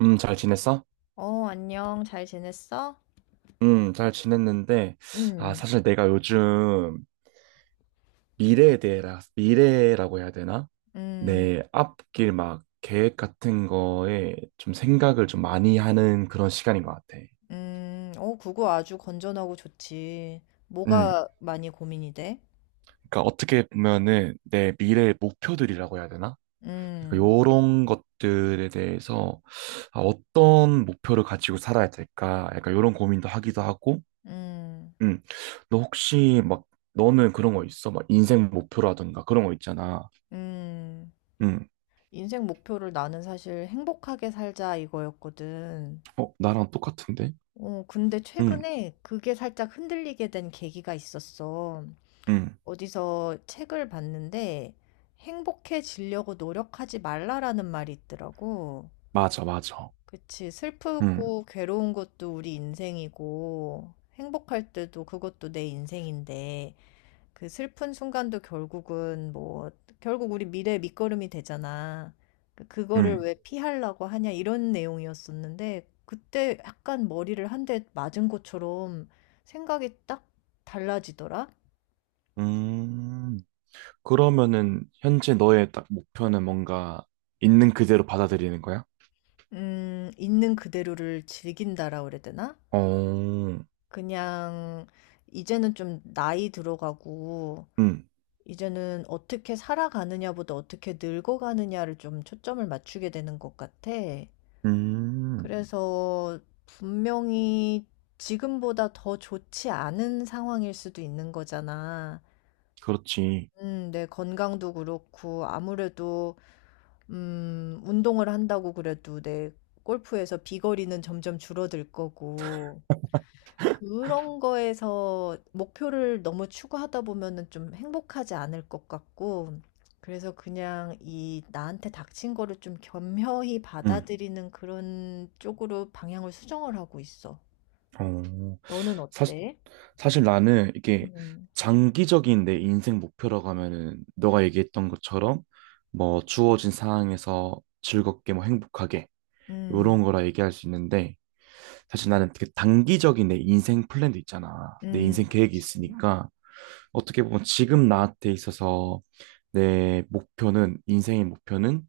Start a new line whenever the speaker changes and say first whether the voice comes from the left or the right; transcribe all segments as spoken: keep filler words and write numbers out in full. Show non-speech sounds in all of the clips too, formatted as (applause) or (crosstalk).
right: 음, 잘 지냈어?
left: 어, 안녕. 잘 지냈어?
right: 음, 잘 지냈는데, 아,
left: 음,
right: 사실 내가 요즘 미래에 대해, 미래라고 해야 되나?
left: 음,
right: 내 앞길 막 계획 같은 거에 좀 생각을 좀 많이 하는 그런 시간인 것 같아.
left: 음. 어, 그거 아주 건전하고 좋지.
right: 음,
left: 뭐가 많이 고민이 돼?
right: 그러니까 어떻게 보면은 내 미래의 목표들이라고 해야 되나? 그러니까
left: 음,
right: 요런 것들에 대해서 아, 어떤 목표를 가지고 살아야 될까? 약간 요런 고민도 하기도 하고,
left: 음,
right: 응. 너 혹시 막 너는 그런 거 있어? 막 인생 목표라든가 그런 거 있잖아.
left: 음.
right: 응.
left: 인생 목표를 나는 사실 행복하게 살자 이거였거든.
right: 어, 나랑 똑같은데?
left: 어, 근데
right: 응.
left: 최근에 그게 살짝 흔들리게 된 계기가 있었어.
right: 응.
left: 어디서 책을 봤는데 행복해지려고 노력하지 말라라는 말이 있더라고.
right: 맞아, 맞아.
left: 그치.
right: 응.
left: 슬프고 괴로운 것도 우리 인생이고, 행복할 때도 그것도 내 인생인데, 그 슬픈 순간도 결국은 뭐, 결국 우리 미래의 밑거름이 되잖아. 그- 그거를
right: 응.
left: 왜 피하려고 하냐, 이런 내용이었었는데, 그때 약간 머리를 한 대 맞은 것처럼 생각이 딱 달라지더라?
right: 음. 그러면은 현재 너의 딱 목표는 뭔가 있는 그대로 받아들이는 거야?
left: 음, 있는 그대로를 즐긴다라 그래야 되나?
right: 어.
left: 그냥, 이제는 좀 나이 들어가고,
right: 응.
left: 이제는 어떻게 살아가느냐보다 어떻게 늙어가느냐를 좀 초점을 맞추게 되는 것 같아. 음,
right: 음.
left: 그래서 분명히 지금보다 더 좋지 않은 상황일 수도 있는 거잖아.
right: 그렇지.
left: 음, 내 건강도 그렇고, 아무래도, 음, 운동을 한다고 그래도 내 골프에서 비거리는 점점 줄어들 거고, 그런 거에서 목표를 너무 추구하다 보면은 좀 행복하지 않을 것 같고, 그래서 그냥 이 나한테 닥친 거를 좀 겸허히
right: 응.
left: 받아들이는 그런 쪽으로 방향을 수정을 하고 있어.
right: 어.
left: 너는
right: 사실
left: 어때?
right: 사실 나는 이게
left: 음,
right: 장기적인 내 인생 목표라고 하면은 너가 얘기했던 것처럼 뭐 주어진 상황에서 즐겁게 뭐 행복하게
left: 음,
right: 요런 거라 얘기할 수 있는데 사실 나는 그 단기적인 내 인생 플랜도 있잖아. 내
left: 음,
right: 인생 계획이
left: 그치.
right: 있으니까 어떻게 보면 지금 나한테 있어서 내 목표는 인생의 목표는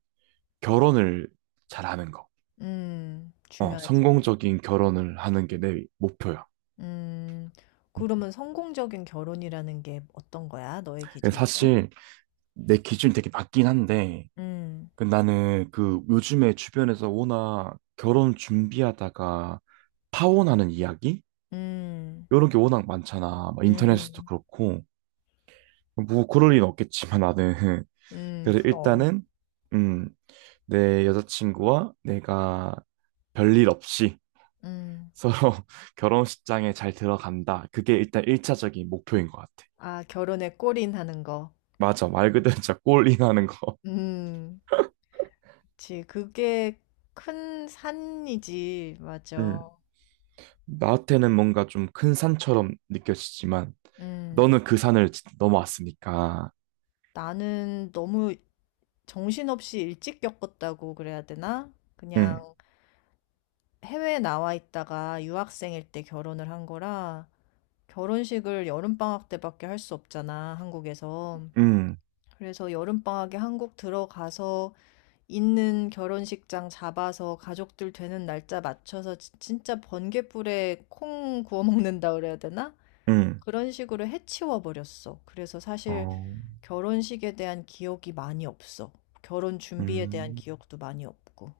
right: 결혼을 잘하는 거.
left: 음,
right: 어,
left: 중요하지.
right: 성공적인 결혼을 하는 게 내 목표야.
left: 음, 그러면 성공적인 결혼이라는 게 어떤 거야? 너의
right: 음.
left: 기준에선?
right: 사실 내 기준이 되게 낮긴 한데
left: 음,
right: 그 나는 그 요즘에 주변에서 워낙 결혼 준비하다가 파혼하는 이야기?
left: 음,
right: 이런 게 워낙 많잖아. 막 인터넷에서도
left: 음,
right: 그렇고. 뭐 그럴 일은 없겠지만 나는. (laughs)
left: 음,
right: 그래서
left: 그럼.
right: 일단은, 음, 내 여자친구와 내가 별일 없이
left: 음.
right: 서로 (laughs) 결혼식장에 잘 들어간다. 그게 일단 일차적인 목표인 것 같아.
left: 아, 결혼에 골인하는 거.
right: 맞아. 말 그대로 진짜 골인하는 거.
left: 음, 그치. 그게 큰 산이지.
right: (laughs)
left: 맞아.
right: 음. 나한테는 뭔가 좀 큰 산처럼 느껴지지만
left: 음,
right: 너는 그 산을 지- 넘어왔으니까.
left: 나는 너무 정신없이 일찍 겪었다고 그래야 되나?
right: 응,
left: 그냥 해외에 나와 있다가 유학생일 때 결혼을 한 거라 결혼식을 여름방학 때밖에 할 수 없잖아, 한국에서.
right: 응,
left: 그래서 여름방학에 한국 들어가서 있는 결혼식장 잡아서 가족들 되는 날짜 맞춰서 지- 진짜 번개불에 콩 구워 먹는다 그래야 되나?
right: 응.
left: 그런 식으로 해치워 버렸어. 그래서 사실
right: 어,
left: 결혼식에 대한 기억이 많이 없어. 결혼 준비에 대한
right: 음.
left: 기억도 많이 없고.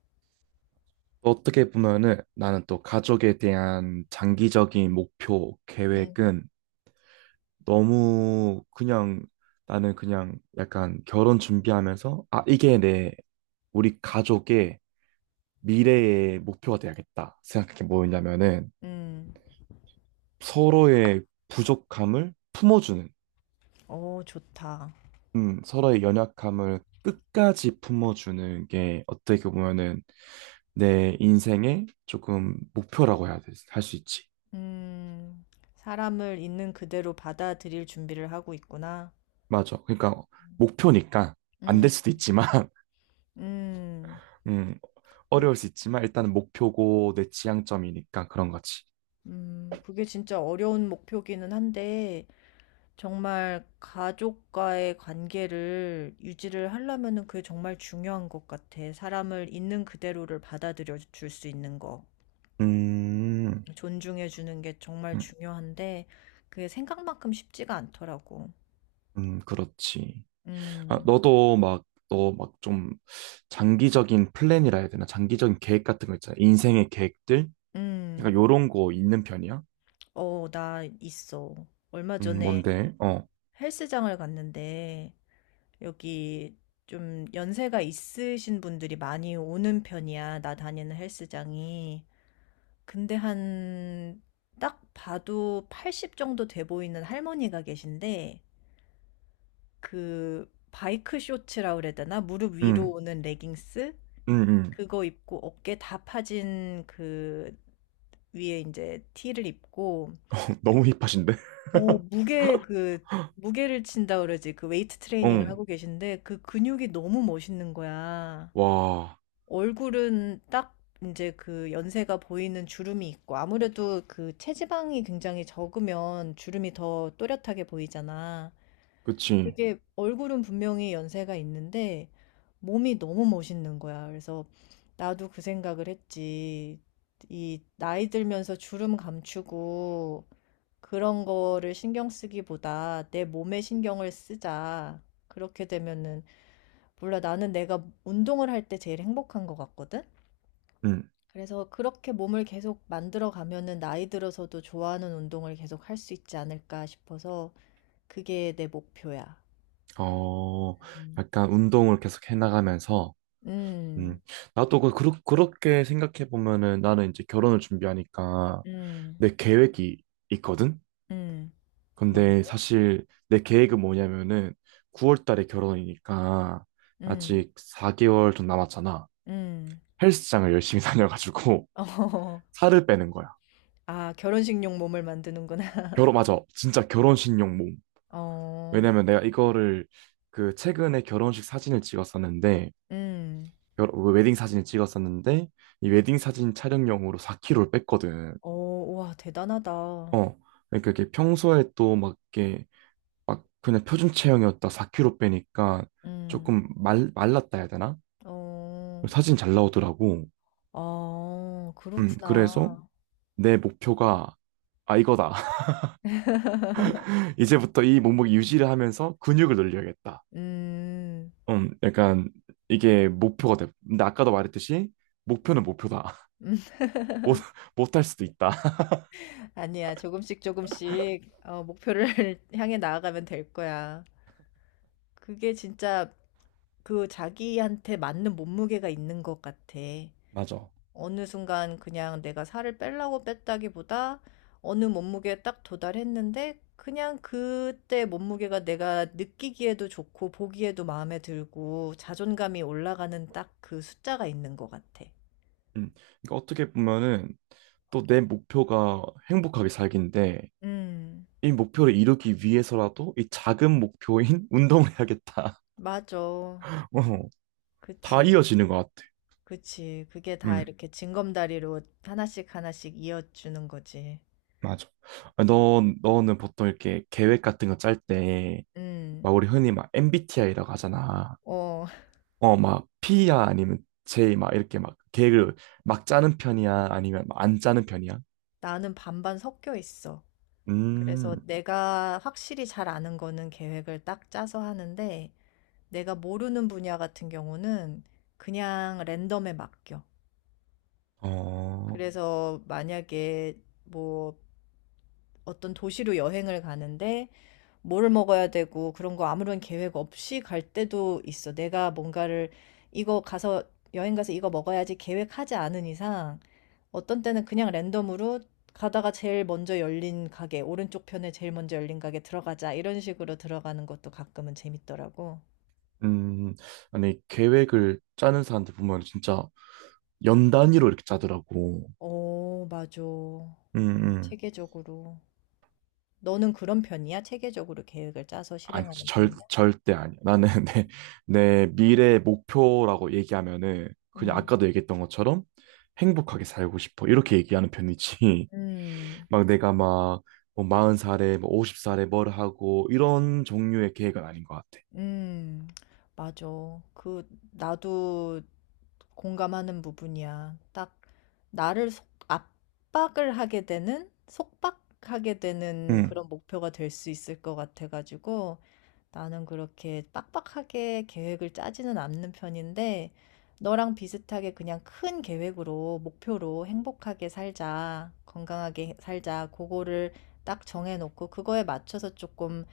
right: 또 어떻게 보면은 나는 또 가족에 대한 장기적인 목표,
left: 음,
right: 계획은 너무 그냥 나는 그냥 약간 결혼 준비하면서 아, 이게 내 우리 가족의 미래의 목표가 돼야겠다 생각한 게 뭐였냐면은
left: 음,
right: 서로의 부족함을 품어주는
left: 오, 좋다.
right: 음, 서로의 연약함을 끝까지 품어주는 게 어떻게 보면은 내 인생의 조금 목표라고 해야 돼, 할 수 있지.
left: 음, 사람을 있는 그대로 받아들일 준비를 하고 있구나.
right: 맞아. 그러니까 목표니까 안 될
left: 음,
right: 수도 있지만, (laughs)
left: 음,
right: 음,
left: 그래,
right: 어려울 수 있지만 일단은 목표고 내 지향점이니까 그런 거지.
left: 음, 그게 진짜 어려운 목표기는 한데, 정말 가족과의 관계를 유지를 하려면은 그게 정말 중요한 것 같아. 사람을 있는 그대로를 받아들여 줄 수 있는 거.
right: 음,
left: 존중해 주는 게 정말
right: 음,
left: 중요한데, 그게 생각만큼 쉽지가 않더라고.
right: 음, 그렇지. 아,
left: 음,
right: 너도 막, 너 막 좀 장기적인 플랜이라 해야 되나? 장기적인 계획 같은 거 있잖아. 인생의 계획들? 약간
left: 음,
right: 요런 거 있는 편이야?
left: 어, 나 있어. 얼마
right: 음,
left: 전에
right: 뭔데? 어.
left: 헬스장을 갔는데, 여기 좀 연세가 있으신 분들이 많이 오는 편이야. 나 다니는 헬스장이. 근데 한 딱 봐도 여든 정도 돼 보이는 할머니가 계신데 그 바이크 쇼츠라 그래야 되나? 무릎 위로
right: 음.
left: 오는 레깅스?
right: 음, 음.
left: 그거 입고 어깨 다 파진 그 위에 이제 티를 입고
right: (laughs) 너무 힙하신데? (laughs)
left: 오 무게 그 무게를 친다 그러지. 그 웨이트 트레이닝을
right: 응.
left: 하고 계신데 그 근육이 너무 멋있는 거야.
right: 와,
left: 얼굴은 딱 이제 그 연세가 보이는 주름이 있고 아무래도 그 체지방이 굉장히 적으면 주름이 더 또렷하게 보이잖아.
right: 그치.
left: 그게 얼굴은 분명히 연세가 있는데 몸이 너무 멋있는 거야. 그래서 나도 그 생각을 했지. 이 나이 들면서 주름 감추고 그런 거를 신경 쓰기보다 내 몸에 신경을 쓰자. 그렇게 되면은 몰라 나는 내가 운동을 할 때 제일 행복한 것 같거든.
right: 음.
left: 그래서 그렇게 몸을 계속 만들어 가면은 나이 들어서도 좋아하는 운동을 계속 할 수 있지 않을까 싶어서 그게 내 목표야.
right: 어,
left: 음.
right: 약간 운동을 계속 해나가면서, 음.
left: 음,
right: 나도 그, 그렇- 그렇게 생각해보면은 나는 이제 결혼을 준비하니까
left: 음,
right: 내 계획이 있거든?
left: 음, 뭔데?
right: 근데 사실 내 계획은 뭐냐면은 구월 달에 결혼이니까
left: 음,
right: 아직 사 개월 좀 남았잖아.
left: 음.
right: 헬스장을 열심히 (laughs) 다녀가지고
left: (laughs) 어,
right: 살을 빼는 거야.
left: 아, 결혼식용 몸을 만드는구나.
right: 결혼, 맞아. 진짜 결혼식 용몸.
left: (laughs) 어,
right: 왜냐면 내가 이거를 그 최근에 결혼식 사진을 찍었었는데
left: 음,
right: 결, 그 웨딩 사진을 찍었었는데 이 웨딩 사진 촬영용으로 사 킬로그램을 뺐거든.
left: 어, 와, 대단하다.
right: 어. 그러니까 이게 평소에 또 막 이게 막 그냥 표준 체형이었다 사 킬로그램 빼니까
left: 음,
right: 조금 말 말랐다 해야 되나?
left: 어,
right: 사진 잘 나오더라고.
left: 어,
right: 음. 그래서
left: 그렇구나.
right: 내 목표가 아 이거다. (laughs) 이제부터 이 몸무게 유지를 하면서 근육을 늘려야겠다.
left: 음,
right: 음. 약간 이게 목표가 돼. 근데 아까도 말했듯이 목표는 목표다.
left: (laughs)
right: 못, (laughs) 못할 수도 있다. (laughs)
left: 아니야, 조금씩 조금씩 어, 목표를 (laughs) 향해 나아가면 될 거야. 그게 진짜 그 자기한테 맞는 몸무게가 있는 것 같아.
right: 맞아.
left: 어느 순간 그냥 내가 살을 빼려고 뺐다기보다 어느 몸무게에 딱 도달했는데 그냥 그때 몸무게가 내가 느끼기에도 좋고 보기에도 마음에 들고 자존감이 올라가는 딱 그 숫자가 있는 것 같아.
right: 음. 그러니까 어떻게 보면은 또 내 목표가 행복하게 살기인데
left: 음,
right: 이 목표를 이루기 위해서라도 이 작은 목표인 (laughs) 운동을 해야겠다.
left: 맞아.
right: (laughs) 어, 다
left: 그치.
right: 이어지는 것 같아.
left: 그치. 그게 다
right: 음,
left: 이렇게 징검다리로 하나씩 하나씩 이어주는 거지.
right: 맞아. 아, 너, 너는 보통 이렇게 계획 같은 거 짤 때,
left: 음,
right: 막 우리 흔히 막 엠비티아이라고 하잖아.
left: 어, (laughs)
right: 어, 막 P야 아니면 J 막 이렇게 막 계획을 막 짜는 편이야? 아니면 막 안 짜는 편이야?
left: 나는 반반 섞여 있어. 그래서
right: 음,
left: 내가 확실히 잘 아는 거는 계획을 딱 짜서 하는데, 내가 모르는 분야 같은 경우는 그냥 랜덤에 맡겨.
right: 어.
left: 그래서 만약에 뭐 어떤 도시로 여행을 가는데 뭐를 먹어야 되고 그런 거 아무런 계획 없이 갈 때도 있어. 내가 뭔가를 이거 가서 여행 가서 이거 먹어야지 계획하지 않은 이상 어떤 때는 그냥 랜덤으로 가다가 제일 먼저 열린 가게, 오른쪽 편에 제일 먼저 열린 가게 들어가자 이런 식으로 들어가는 것도 가끔은 재밌더라고.
right: 음, 아니, 계획을 짜는 사람들 보면 진짜 연 단위로 이렇게 짜더라고.
left: 오, 맞아.
right: 음, 음.
left: 체계적으로. 너는 그런 편이야? 체계적으로 계획을 짜서
right: 아니,
left: 실행하는
right: 절,
left: 편이야?
right: 절대 아니야. 나는 (laughs) 내, 내 미래 목표라고 얘기하면은 그냥
left: 음.
right: 아까도 얘기했던 것처럼 행복하게 살고 싶어. 이렇게 얘기하는 편이지. (laughs)
left: 음.
right: 막 내가 막 뭐 마흔 살에 뭐 쉰 살에 뭘 하고 이런 종류의 계획은 아닌 것 같아.
left: 음, 맞아. 그, 나도 공감하는 부분이야. 딱, 나를 속, 압박을 하게 되는, 속박하게 되는
right: 음,
left: 그런 목표가 될 수 있을 것 같아가지고, 나는 그렇게 빡빡하게 계획을 짜지는 않는 편인데, 너랑 비슷하게 그냥 큰 계획으로, 목표로 행복하게 살자, 건강하게 살자, 그거를 딱 정해놓고, 그거에 맞춰서 조금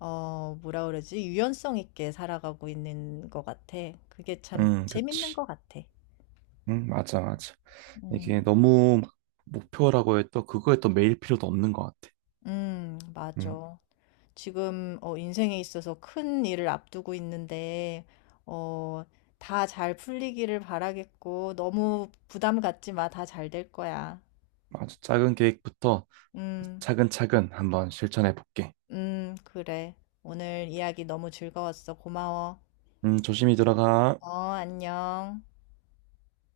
left: 어, 뭐라 그러지? 유연성 있게 살아가고 있는 것 같아. 그게 참
right: 음,
left: 재밌는
right: 그치.
left: 것 같아.
right: 응, 맞아, 맞아. 이게
left: 음,
right: 너무 막 목표라고 해도 그거에 또 매일 필요도 없는 것 같아.
left: 음, 맞아. 지금 어, 인생에 있어서 큰 일을 앞두고 있는데, 어, 다 잘 풀리기를 바라겠고, 너무 부담 갖지 마. 다 잘 될 거야.
right: 아주 작은 계획부터
left: 음,
right: 차근차근 한번 실천해 볼게.
left: 음, 그래. 오늘 이야기 너무 즐거웠어. 고마워.
right: 음, 조심히 들어가.
left: 어, 안녕.